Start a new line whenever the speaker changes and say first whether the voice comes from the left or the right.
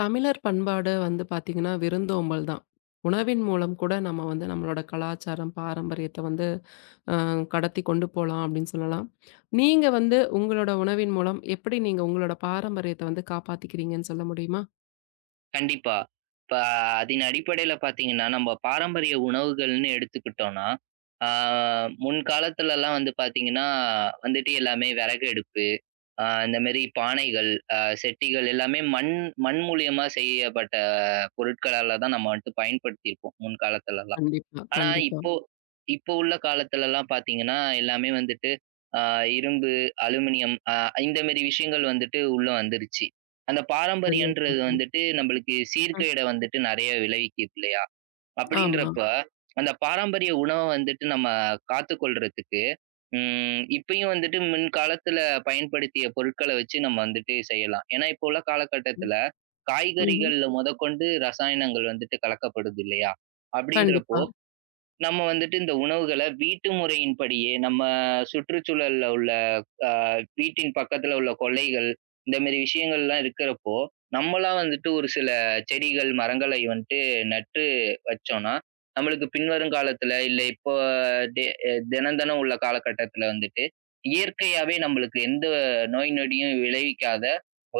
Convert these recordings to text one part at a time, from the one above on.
left: தமிழர் பண்பாடு வந்து பார்த்தீங்கன்னா விருந்தோம்பல் தான். உணவின் மூலம் கூட நம்ம வந்து நம்மளோட கலாச்சாரம், பாரம்பரியத்த வந்து அ கடத்தி கொண்டு போலாம் அப்படின்னு சொல்லலாம். நீங்க வந்து உங்களோட உணவின் மூலம் எப்படி நீங்க உங்களோட பாரம்பரியத்த வந்து காப்பாத்திக்கிறீங்கன்னு சொல்ல முடியுமா?
right: கண்டிப்பா. இப்ப அதன் அடிப்படையில பார்த்தீங்கன்னா, நம்ம பாரம்பரிய உணவுகள்னு எடுத்துக்கிட்டோம்னா, ஆ முன்காலத்துலலாம் வந்து பார்த்தீங்கன்னா, வந்துட்டு எல்லாமே விறகு அடுப்பு, இந்த மாரி பானைகள், செட்டிகள் எல்லாமே மண் மண் மூலியமா செய்யப்பட்ட பொருட்களால தான் நம்ம வந்துட்டு பயன்படுத்தியிருப்போம், முன்காலத்துலலாம்.
left: கண்டிப்பா,
right: ஆனா,
left: கண்டிப்பா.
right: இப்போ இப்போ உள்ள காலத்துலலாம் பார்த்தீங்கன்னா, எல்லாமே வந்துட்டு அ இரும்பு, அலுமினியம் இந்த மாரி விஷயங்கள் வந்துட்டு உள்ள வந்துருச்சு. அந்த
left: சரியா
right: பாரம்பரியன்றது
left: சொன்னீங்க.
right: வந்துட்டு நம்மளுக்கு
left: ம்.
right: சீர்கேட வந்துட்டு நெறைய விளைவிக்குது இல்லையா?
left: ஆமா.
right: அப்படின்றப்ப, அந்த பாரம்பரிய உணவ வந்துட்டு நம்ம காத்துக்கொள்றதுக்கு, இப்பயும் வந்துட்டு முன்காலத்துல பயன்படுத்திய பொருட்கள வச்சு நம்ம வந்துட்டு செய்யலாம். ஏன்னா, இப்போ உள்ள
left: ம்.
right: காலகட்டத்துல,
left: ம்ஹ்ம்.
right: காய்கறிகள்ல மொதற்கொண்டு ரசாயனங்கள் வந்துட்டு கலக்கப்படுது இல்லையா? அப்படின்றப்போ,
left: கண்டிப்பா,
right: நம்ம வந்துட்டு இந்த உணவுகள வீட்டு முறையின்படியே, நம்ம சுற்றுச்சூழல்ல உள்ள அ வீட்டின் பக்கத்துல உள்ள கொல்லைகள், இந்த மாரி விஷயங்கள்லாம் இருக்கிறப்போ, நம்மளா வந்துட்டு ஒரு சில செடிகள், மரங்களை வந்துட்டு நட்டு வச்சோம்னா, நம்மளுக்கு பின்வரும் காலத்துல, இல்ல இப்போ டெ தினம் தினம் உள்ள காலகட்டத்துல வந்துட்டு, இயற்கையாவே நம்மளுக்கு எந்த நோய் நொடியும் விளைவிக்காத,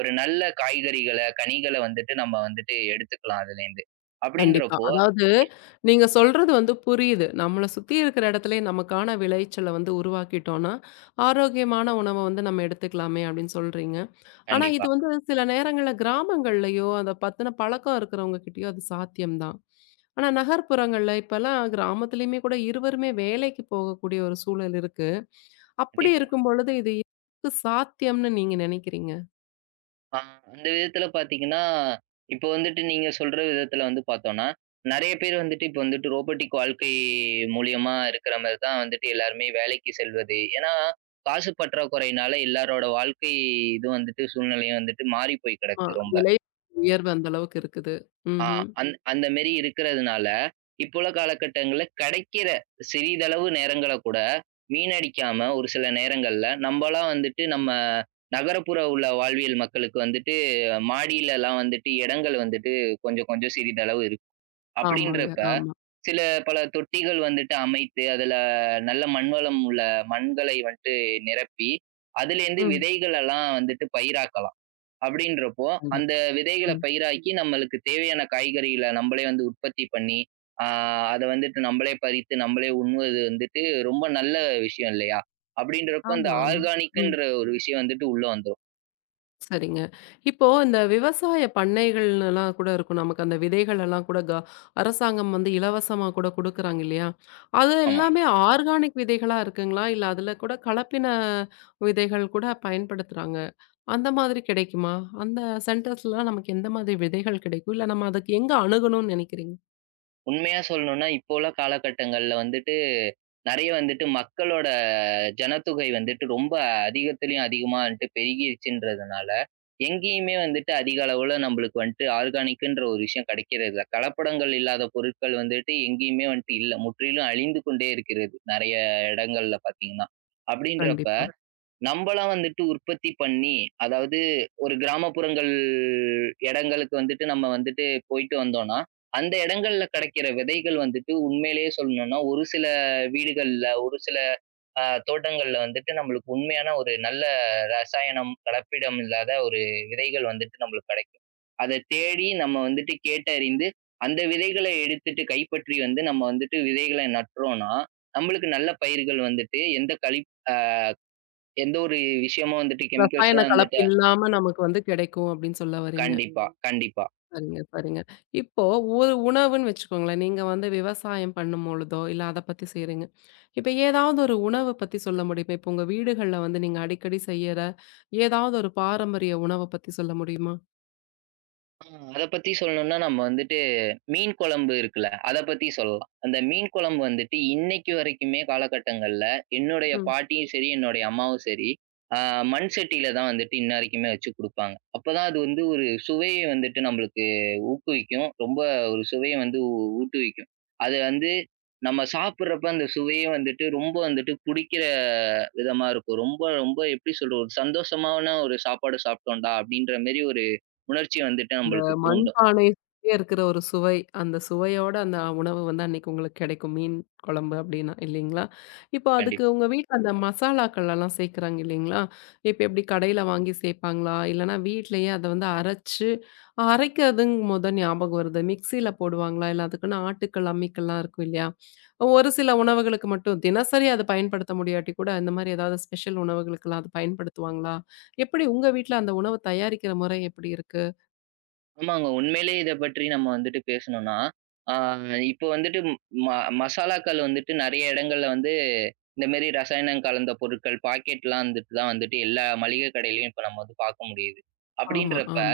right: ஒரு நல்ல காய்கறிகள, கனிகள வந்துட்டு நம்ம வந்துட்டு எடுத்துக்கலாம் அதுலேருந்து.
left: கண்டிப்பா.
right: அப்படின்றப்போ
left: அதாவது நீங்க சொல்றது வந்து புரியுது. நம்மள சுத்தி இருக்கிற இடத்துலயே நமக்கான விளைச்சல வந்து உருவாக்கிட்டோம்னா, ஆரோக்கியமான உணவ வந்து நம்ம எடுத்துக்கலாமே அப்படின்னு சொல்றீங்க. ஆனா இது
right: கண்டிப்பா,
left: வந்து சில நேரங்கள்ல கிராமங்கள்லயோ, அத பத்தின பழக்கம் இருக்கிறவங்க கிட்டயோ அது சாத்தியம் தான். ஆனா நகர்ப்புறங்கள்ல இப்பலாம் கிராமத்திலயுமே கூட இருவருமே வேலைக்கு போகக்கூடிய ஒரு சூழல் இருக்கு. அப்படி
right: கண்டிப்பா.
left: இருக்கும் பொழுது இது எதுக்கு சாத்தியம்னு நீங்க நினைக்கிறீங்க?
right: ஆ அந்த விதத்துல பாத்தீங்கன்னா, இப்போ வந்துட்டு நீங்க சொல்ற விதத்துல வந்து பாத்தோம்னா, நெறைய பேர் வந்துட்டு இப்போ வந்துட்டு ரோபோட்டிக் வாழ்க்கை மூலியமா இருக்கிற மாரி தான் வந்துட்டு எல்லாருமே வேலைக்கு செல்வது. ஏன்னா, காசு பற்றாக்குறையினால எல்லாரோட வாழ்க்கை இது வந்துட்டு சூழ்நிலையும் வந்துட்டு மாறிப் போய்
left: ஆமா.
right: கிடக்கு ரொம்ப.
left: விலை உயர்வு அந்த அளவுக்கு இருக்குது.
right: ஆ.
left: ம்ஹ்ம்.
right: அந்த மாரி இருக்கிறதுனால, இப்போ உள்ள காலகட்டங்கள்ல கிடைக்கிற சிறிதளவு நேரங்கள கூட வீணடிக்காம ஒரு சில நேரங்கள்ல நம்பலாம் வந்துட்டு நம்ம நகரப்புற உள்ள வாழ்வியல் மக்களுக்கு வந்துட்டு மாடியிலலாம் வந்துட்டு இடங்கள் வந்துட்டு கொஞ்சம் கொஞ்சம் சிறிதளவு இருக்கு.
left: ஆமாங்க.
right: அப்படின்றப்ப
left: ஆமா.
right: சில பல தொட்டிகள் வந்துட்டு அமைத்து அதுல நல்ல மண்வளம் உள்ள மண்களை வந்துட்டு நிரப்பி, அதிலேருந்து
left: ம்.
right: விதைகளெல்லாம் வந்துட்டு பயிராக்கலாம். அப்படின்றப்போ, அந்த
left: கண்டிப்பா.
right: விதைகள
left: ம்.
right: பயிராக்கி நம்மளுக்கு தேவையான காய்கறிகள நம்பளே வந்து உற்பத்தி பண்ணி, ஆ அத வந்துட்டு நம்பளே பறித்து, நம்பளே உண்ணுவது வந்துட்டு ரொம்ப நல்ல விஷயம் இல்லையா? அப்படின்றப்போ அந்த
left: ஆமா, ஆமா. ம்.
right: ஆர்கானிக்குன்ற ஒரு விஷயம் வந்துட்டு உள்ள வந்துரும்.
left: சரிங்க. இப்போ இந்த விவசாய பண்ணைகள்லாம் கூட இருக்கும். நமக்கு அந்த விதைகள் எல்லாம் கூட அரசாங்கம் வந்து இலவசமா கூட குடுக்குறாங்க இல்லையா? அது
right: ஆமா.
left: எல்லாமே ஆர்கானிக் விதைகளா இருக்குங்களா? இல்ல அதுல கூட கலப்பின விதைகள் கூட பயன்படுத்துறாங்க. அந்த மாதிரி கிடைக்குமா? அந்த சென்டர்ஸ்லாம் நமக்கு எந்த மாதிரி விதைகள் கிடைக்கும்? இல்ல நம்ம அதுக்கு எங்க அணுகணும்னு நினைக்கிறீங்க?
right: உண்மையா சொல்லணும்னா இப்போ உள்ள காலகட்டங்கள்ல வந்துட்டு நெறைய வந்துட்டு மக்களோட ஜனத்தொகை வந்துட்டு ரொம்ப அதிகத்திலயும் அதிகமா வந்துட்டு பெருகிருச்சுன்றதுனால, எங்கேயுமே வந்துட்டு அதிக அளவுல நம்மளுக்கு வந்துட்டு ஆர்கானிக்குன்ற ஒரு விஷயம் கிடைக்கிறதில்ல. கலப்படங்கள் இல்லாத பொருட்கள் வந்துட்டு எங்கேயுமே வந்துட்டு இல்ல. முற்றிலும் அழிந்து கொண்டே இருக்கிறது. நெறைய இடங்கள்ல பார்த்தீங்கன்னா. அப்படின்றப்ப
left: கண்டிப்பா.
right: நம்பளா வந்துட்டு உற்பத்தி பண்ணி, அதாவது ஒரு கிராமப்புறங்கள் இடங்களுக்கு வந்துட்டு நம்ம வந்துட்டு போயிட்டு வந்தோம்னா, அந்த இடங்கள்ல கிடைக்கிற விதைகள் வந்துட்டு உண்மையிலேயே சொல்லணும்னா, ஒரு சில வீடுகள்ல, ஒரு சில தோட்டங்கள்ல வந்துட்டு நம்மளுக்கு உண்மையான ஒரு நல்ல ரசாயனம், கலப்பிடம் இல்லாத ஒரு விதைகள் வந்துட்டு நம்மளுக்கு கிடைக்கும். அத தேடி நம்ம வந்துட்டு கேட்டறிந்து, அந்த விதைகள எடுத்துட்டு கைப்பற்றி வந்து நம்ம வந்துட்டு விதைகள நட்டறோம்னா, நம்மளுக்கு நல்ல பயிர்கள் வந்துட்டு எந்த அ எந்த ஒரு விஷயமும் வந்துட்டு
left: ரசாயன
right: கெமிக்கல்ஸ்லாம்
left: கலப்பு
right: வந்துட்டு
left: இல்லாம நமக்கு வந்து கிடைக்கும் அப்படின்னு சொல்ல வர்றீங்க.
right: கண்டிப்பா, கண்டிப்பா.
left: சரிங்க, சரிங்க. இப்போ ஒரு உணவுன்னு வச்சுக்கோங்களேன். நீங்க வந்து விவசாயம் பண்ணும்பொழுதோ, இல்ல அத பத்தி செய்றீங்க. இப்ப ஏதாவது ஒரு உணவ பத்தி சொல்ல முடியுமா? இப்ப உங்க வீடுகள்ல வந்து நீங்க அடிக்கடி செய்யற ஏதாவது ஒரு பாரம்பரிய உணவ பத்தி சொல்ல முடியுமா?
right: ஆ. அத பத்தி சொல்லணும்னா நம்ம வந்துட்டு மீன் குழம்பு இருக்குல்ல, அத பத்தி சொல்லலாம். அந்த மீன் குழம்பு வந்துட்டு இன்னைக்கு வரைக்குமே காலகட்டங்கள்ல என்னுடைய
left: ம்.
right: பாட்டியும் சரி, என்னுடைய அம்மாவும் சரி, ஆ மண் சட்டியில தான் வந்துட்டு இன்ன வரைக்குமே வச்சு குடுப்பாங்க. அப்பதான் அது வந்து ஒரு சுவையை வந்துட்டு நம்மளுக்கு ஊக்குவிக்கும். ரொம்ப ஒரு சுவையை வந்து ஊட்டுவிக்கும். அது வந்து நம்ம சாப்பிடுறப்ப அந்த சுவையே வந்துட்டு ரொம்ப வந்துட்டு புடிக்கிற விதமா இருக்கும். ரொம்ப ரொம்ப எப்படி சொல்றது? ஒரு சந்தோஷமான ஒரு சாப்பாடு சாப்பிட்டோம்டா! அப்படின்ற மாரி ஒரு உணர்ச்சி வந்துட்டு
left: இந்த
right: நம்மளுக்கு தூண்டும்.
left: மண்பானை சுவையா இருக்கிற ஒரு சுவை, அந்த சுவையோட அந்த உணவு வந்து அன்னைக்கு உங்களுக்கு கிடைக்கும். மீன் குழம்பு அப்டின்னா இல்லைங்களா? இப்போ அதுக்கு
right: கண்டிப்பா.
left: உங்க வீட்ல அந்த மசாலாக்கள் எல்லாம் சேர்க்குறாங்க இல்லைங்களா? இப்ப எப்டி கடையில வாங்கி சேர்ப்பாங்களா? இல்லன்னா வீட்லயே அத வந்து அரைச்சு அரைக்கிறதுங்கும் போது தான் ஞாபகம் வருது. மிக்ஸில போடுவாங்களா? இல்ல அதுக்குன்னு ஆட்டுக்கல், அம்மிக்கல்லாம் இருக்கும் இல்லையா? ஒரு சில உணவுகளுக்கு மட்டும் தினசரி அத பயன்படுத்த முடியாட்டி கூட இந்த மாரி ஏதாவது ஸ்பெஷல் உணவுகளுக்கெல்லாம் அத பயன்படுத்துவாங்களா? எப்படி உங்க வீட்ல அந்த உணவு தயாரிக்கிற முறை எப்படி இருக்கு?
right: ஆமாங்க. உண்மையிலேயே இத பற்றி நம்ம வந்துட்டு பேசணும்னா, ஆ இப்போ வந்துட்டு ம மசாலாக்கள் வந்துட்டு நெறைய இடங்கள்ல வந்து இந்த மாரி ரசாயனம் கலந்த பொருட்கள் பாக்கெட்லாம் வந்துட்டு தான் வந்துட்டு எல்லா மளிகை கடையிலயும் இப்ப நம்ம வந்து பார்க்க முடியுது.
left: ஆமா,
right: அப்படின்றப்ப
left: ஆமா.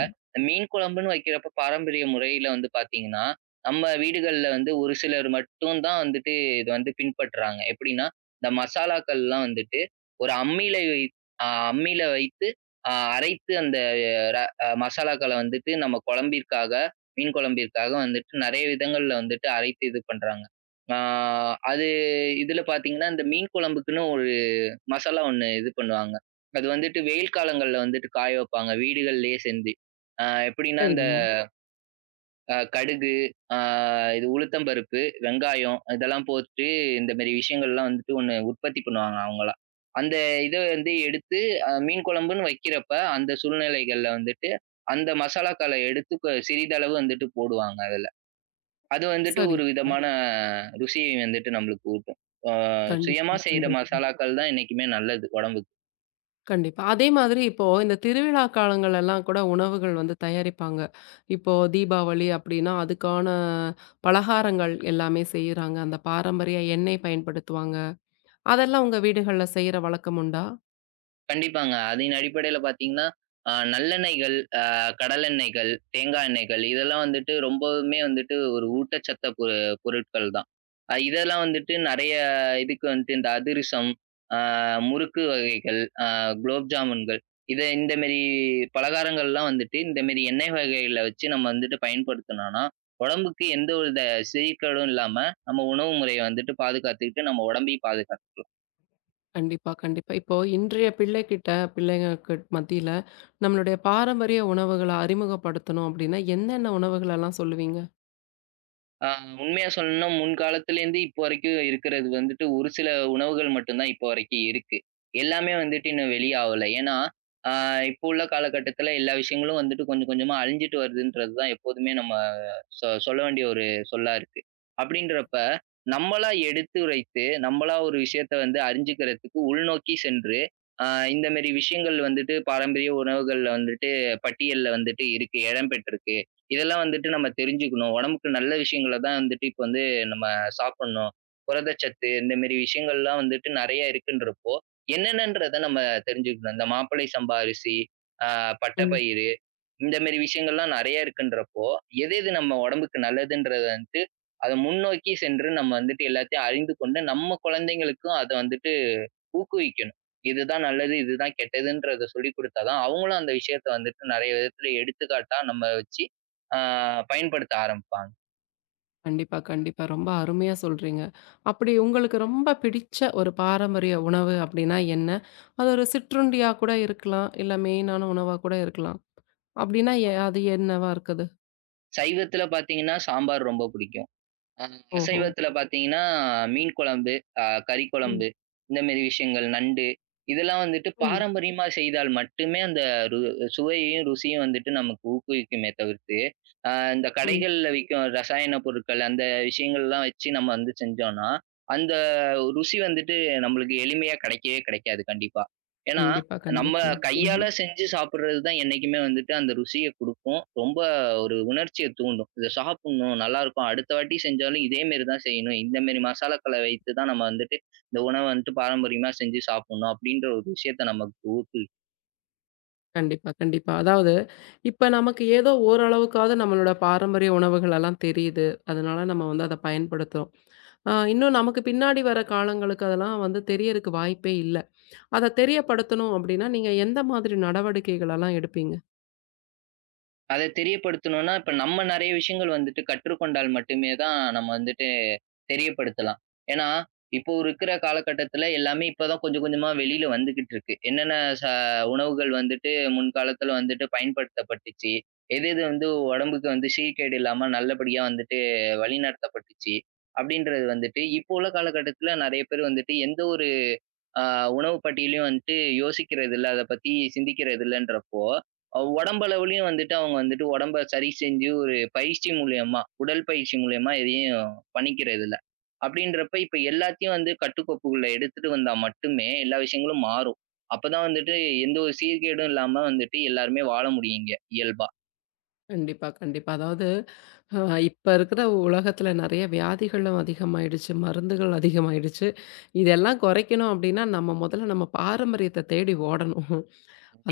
right: மீன் குழம்புன்னு வைக்கிறப்ப பாரம்பரிய முறையில வந்து பார்த்தீங்கன்னா, நம்ம வீடுகள்ல வந்து ஒரு சிலர் மட்டும் தான் வந்துட்டு இத வந்து பின்பற்றுறாங்க. எப்படின்னா, இந்த மசாலாக்கள்லாம் வந்துட்டு ஒரு அ அம்மியில வைத்து அரைத்து அந்த மசாலாக்கள வந்துட்டு நம்ம குழம்பிற்காக, மீன் குழம்பிற்காக வந்துட்டு நெறைய விதங்கள்ல வந்துட்டு அரைத்து இது பண்றாங்க. ஆ அது இதுல பார்த்தீங்கன்னா, இந்த மீன் குழம்புக்குன்னு ஒரு மசாலா ஒண்ணு இது பண்ணுவாங்க. அது வந்துட்டு வெயில் காலங்கள்ல வந்துட்டு காய வைப்பாங்க, வீடுகள்லயே செஞ்சு. எப்படின்னா, இந்த
left: சரிங்க.
right: கடுகு, ஆ இது உளுத்தம் பருப்பு, வெங்காயம் இதெல்லாம் போட்டு இந்த மாரி விஷயங்கள்லாம் வந்துட்டு ஒண்ணு உற்பத்தி பண்ணுவாங்க அவங்களா. அந்த இத வந்து எடுத்து மீன் குழம்புன்னு வைக்கிறப்ப, அந்த சூழ்நிலைகள்ல வந்துட்டு அந்த மசாலாக்கள எடுத்து சிறிதளவு வந்துட்டு போடுவாங்க அதுல. அது வந்துட்டு
left: சரி.
right: ஒரு விதமான ருசியை வந்துட்டு நம்மளுக்கு ஊட்டும். ஆ சுயமா
left: கண்டிப்பா,
right: செய்ற
left: கண்டிப்பா,
right: மசாலாக்கள் தான் என்னைக்குமே நல்லது உடம்புக்கு.
left: கண்டிப்பா. அதே மாதிரி இப்போ இந்த திருவிழா காலங்கள் எல்லாம் கூட உணவுகள் வந்து தயாரிப்பாங்க. இப்போ தீபாவளி அப்படின்னா, அதுக்கான பலகாரங்கள் எல்லாமே செய்றாங்க. அந்த பாரம்பரிய எண்ணெய் பயன்படுத்துவாங்க. அதெல்லாம் உங்க வீடுகள்ல செய்ற வழக்கம் உண்டா?
right: கண்டிப்பாங்க. அதன் அடிப்படையில பார்த்தீங்கன்னா, நல்லெண்ணெய்கள், கடலெண்ணெய்கள், தேங்காய் எண்ணெய்கள் இதெல்லாம் வந்துட்டு ரொம்பவுமே வந்துட்டு ஒரு ஊட்டச்சத்த பொருட்கள் தான். இதெல்லாம் வந்துட்டு நெறைய இதுக்கு வந்துட்டு இந்த அதிரசம், அ முறுக்கு வகைகள், குலோப் ஜாமுன்கள் இந்த மேரி பலகாரங்கள்லாம் வந்துட்டு இந்த மேரி எண்ணெய் வகைகள வச்சு நம்ம வந்துட்டு பயன்படுத்துனோம்னா, உடம்புக்கு எந்த ஒரு சீர்கேடும் இல்லாம நம்ம உணவு முறைய வந்துட்டு பாதுகாத்துக்கிட்டு நம்ம உடம்பையும் பாதுகாக்கலாம்.
left: கண்டிப்பா, கண்டிப்பா. இப்போ இன்றைய பிள்ளைங்களுக்கு மத்தியில நம்மளுடைய பாரம்பரிய உணவுகள அறிமுகப்படுத்தணும் அப்படின்னா, என்னென்ன உணவுகளெல்லாம் சொல்லுவீங்க?
right: ஆ உண்மையா சொல்லணும்னா முன்காலத்திலேருந்து இப்போ வரைக்கும் இருக்கிறது வந்துட்டு ஒரு சில உணவுகள் மட்டும் தான் இப்போ வரைக்கும் இருக்கு. எல்லாமே வந்துட்டு இன்னும் வெளிய ஆவல. ஏன்னா, ஆ இப்போ உள்ள காலகட்டத்தில எல்லா விஷயங்களும் வந்துட்டு கொஞ்சம் கொஞ்சமா அழிஞ்சுட்டு வருதுன்றது தான் எப்போதுமே நம்ம சொல்ல வேண்டிய ஒரு சொல்லா இருக்கு. அப்படின்றப்ப நம்மளா எடுத்துரைத்து, நம்மளா ஒரு விஷயத்த வந்து அறிஞ்சுக்கிறதுக்கு உள்நோக்கி சென்று, ஆ இந்த மாரி விஷயங்கள் வந்துட்டு பாரம்பரிய உணவுகள்ல வந்துட்டு பட்டியல்ல வந்துட்டு இருக்கு. இடம் பெற்றிருக்கு. இதெல்லாம் வந்துட்டு நம்ம தெரிஞ்சுக்கணும். உடம்புக்கு நல்ல விஷயங்கள தான் வந்துட்டு இப்ப வந்து நம்ம சாப்பிடணும். புரதச்சத்து இந்த மாரி விஷயங்கள்லாம் வந்துட்டு நெறைய இருக்குன்றப்போ, என்னென்னன்றத நம்ம தெரிஞ்சுக்கணும். இந்த மாப்பிள்ளை சம்பா அரிசி, அ
left: ம்.
right: பட்டப்பயிறு இந்த மாரி விஷயங்கள்லாம் நெறைய இருக்குன்றப்போ, எது எது நம்ம உடம்புக்கு நல்லதுன்றத வந்துட்டு, அத முன்னோக்கி சென்று நம்ம வந்துட்டு எல்லாத்தையும் அறிந்து கொண்டு, நம்ம குழந்தைங்களுக்கும் அத வந்துட்டு ஊக்குவிக்கணும். இதுதான் நல்லது, இதுதான் கெட்டதுன்றத சொல்லிக் குடுத்தா தான், அவங்களும் அந்த விஷயத்த வந்துட்டு நெறைய விதத்துல எடுத்துக்காட்டா நம்ம வச்சு, ஆ பயன்படுத்த ஆரம்பிப்பாங்க.
left: கண்டிப்பா, கண்டிப்பா. ரொம்ப அருமையா சொல்றீங்க. அப்படி உங்களுக்கு ரொம்ப பிடிச்ச ஒரு பாரம்பரிய உணவு அப்படின்னா என்ன? அது ஒரு சிற்றுண்டியா கூட இருக்கலாம். இல்ல மெயினான உணவா கூட இருக்கலாம். அப்படின்னா அது என்னவா இருக்குது?
right: சைவத்துல பாத்தீங்கன்னா, சாம்பார் ரொம்ப புடிக்கும். அ
left: ஓஹோ!
right: அசைவத்தில பார்த்தீங்கன்னா, மீன் குழம்பு, அ கறி
left: ம்,
right: குழம்பு இந்த மாரி விஷயங்கள், நண்டு இதெல்லாம் வந்துட்டு
left: ம்,
right: பாரம்பரியமா செய்தால் மட்டுமே அந்த ரு சுவையையும், ருசியும் வந்துட்டு நமக்கு ஊக்குவிக்குமே தவிர்த்து, அ இந்த
left: ம்.
right: கடைகள்ல விக்கும் ரசாயன பொருட்கள் அந்த விஷயங்கள்லாம் வச்சு நம்ம வந்து செஞ்சோம்னா, அந்த ருசி வந்துட்டு நம்மளுக்கு எளிமையா கிடைக்கவே கிடைக்காது கண்டிப்பா. ஏன்னா,
left: கண்டிப்பா,
right: நம்ம
left: கண்டிப்பா.
right: கையால
left: ம்ஹ்ம்.
right: செஞ்சு சாப்பிடுறது தான் என்னைக்குமே வந்துட்டு அந்த ருசிய குடுக்கும். ரொம்ப ஒரு உணர்ச்சிய தூண்டும். இத சாப்புட்ணும், நல்லாருக்கும். அடுத்த வாட்டி செஞ்சாலும் இதே மாரி தான் செய்யணும். இந்த மாரி மசாலாக்கள வைத்து தான் நம்ம வந்துட்டு, இந்த உணவ வந்துட்டு பாரம்பரியமா செஞ்சு சாப்புட்ணும். அப்டின்ற ஒரு விஷயத்த நமக்கு ஊக்கு
left: கண்டிப்பா, கண்டிப்பா. அதாவது இப்ப நமக்கு ஏதோ ஓரளவுக்காவது நம்மளோட பாரம்பரிய உணவுகள் எல்லாம் தெரியுது. அதனால நம்ம வந்து அத பயன்படுத்துறோம். இன்னும் நமக்கு பின்னாடி வர காலங்களுக்கு அதெல்லாம் வந்து தெரியறக்கு வாய்ப்பே இல்ல. அத தெரியப்படுத்தணும் அப்டின்னா, நீங்க எந்த மாதிரி நடவடிக்கைகளெல்லாம் எடுப்பீங்க?
right: அத தெரியப்படுத்தணும்னா, இப்ப நம்ம நெறைய விஷயங்கள் வந்துட்டு கற்றுக்கொண்டால் மட்டுமே தான் நம்ம வந்துட்டு தெரியப்படுத்தலாம். ஏன்னா, இப்போ இருக்கிற காலகட்டத்தில எல்லாமே இப்ப தான் கொஞ்சம் கொஞ்சமா வெளியில வந்துகிட்டு இருக்கு. என்னென்ன ச உணவுகள் வந்துட்டு முன்காலத்தில வந்துட்டு பயன்படுத்தப்பட்டுச்சு. எது எது வந்து உடம்புக்கு வந்து சீர்கேடு இல்லாம நல்லபடியா வந்துட்டு வழிநடத்தப்பட்டுச்சு. அப்படின்றது வந்துட்டு இப்போ உள்ள காலகட்டத்தில நெறைய பேர் வந்துட்டு எந்த ஒரு ஆ உணவு பட்டியலையும் வந்துட்டு யோசிக்கிறது இல்ல. அத பத்தி சிந்திக்கிறது இல்லன்றப்போ, உடம்பளவுலயும் வந்துட்டு அவங்க வந்துட்டு உடம்ப சரி செஞ்சு ஒரு பயிற்சி மூலியமா, உடல் பயிற்சி மூலியமா எதையும் பண்ணிக்கிறது இல்ல. அப்படின்றப்ப இப்ப எல்லாத்தையும் வந்து கட்டுக்கோப்புக்குள்ள எடுத்துட்டு வந்தா மட்டுமே எல்லா விஷயங்களும் மாறும். அப்பதான் வந்துட்டு எந்த ஒரு சீர்கேடும் இல்லாம வந்துட்டு எல்லாருமே வாழ முடியும் இங்க இயல்பா.
left: கண்டிப்பா, கண்டிப்பா. அதாவது அ இப்ப இருக்கிற உலகத்துல நெறைய வியாதிகளும் அதிகமாயிடுச்சு, மருந்துகள் அதிகமாயிடுச்சு. இதெல்லாம் குறைக்கணும் அப்டின்னா, நம்ம முதல்ல நம்ம பாரம்பரியத்த தேடி ஓடணும்.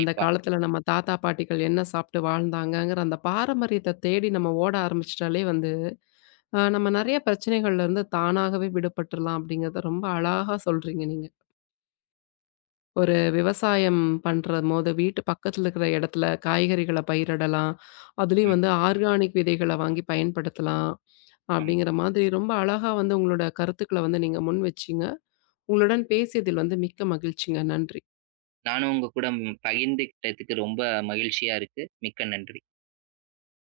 left: அந்த காலத்துல நம்ம தாத்தா, பாட்டிகள் என்ன சாப்ட்டு வாழ்ந்தாங்கங்கிற அந்த பாரம்பரியத்த தேடி நம்ம ஓட ஆரம்பிச்சுட்டாலே வந்து, நம்ம நெறைய பிரச்சனைகள்ல இருந்து தானாகவே விடுபட்டுறலாம் அப்டிங்கிறத ரொம்ப அழகா சொல்றீங்க நீங்க. ஒரு விவசாயம் பண்றபோது வீட்டு பக்கத்துல இருக்கிற இடத்துல காய்கறிகள பயிரிடலாம். அதுலயும்
right: ம்.
left: வந்து ஆர்கானிக் விதைகள வாங்கி பயன்படுத்தலாம்.
right: ஆமா.
left: அப்படிங்கிற மாதிரி ரொம்ப அழகா வந்து உங்களோட கருத்துக்கள வந்து நீங்க முன் வச்சீங்க. உங்களுடன் பேசியதில் வந்து மிக்க மகிழ்ச்சிங்க. நன்றி.
right: நானும் உங்க கூட பகிர்ந்துக்கிட்டதுக்கு ரொம்ப மகிழ்ச்சியா இருக்கு. மிக்க நன்றி.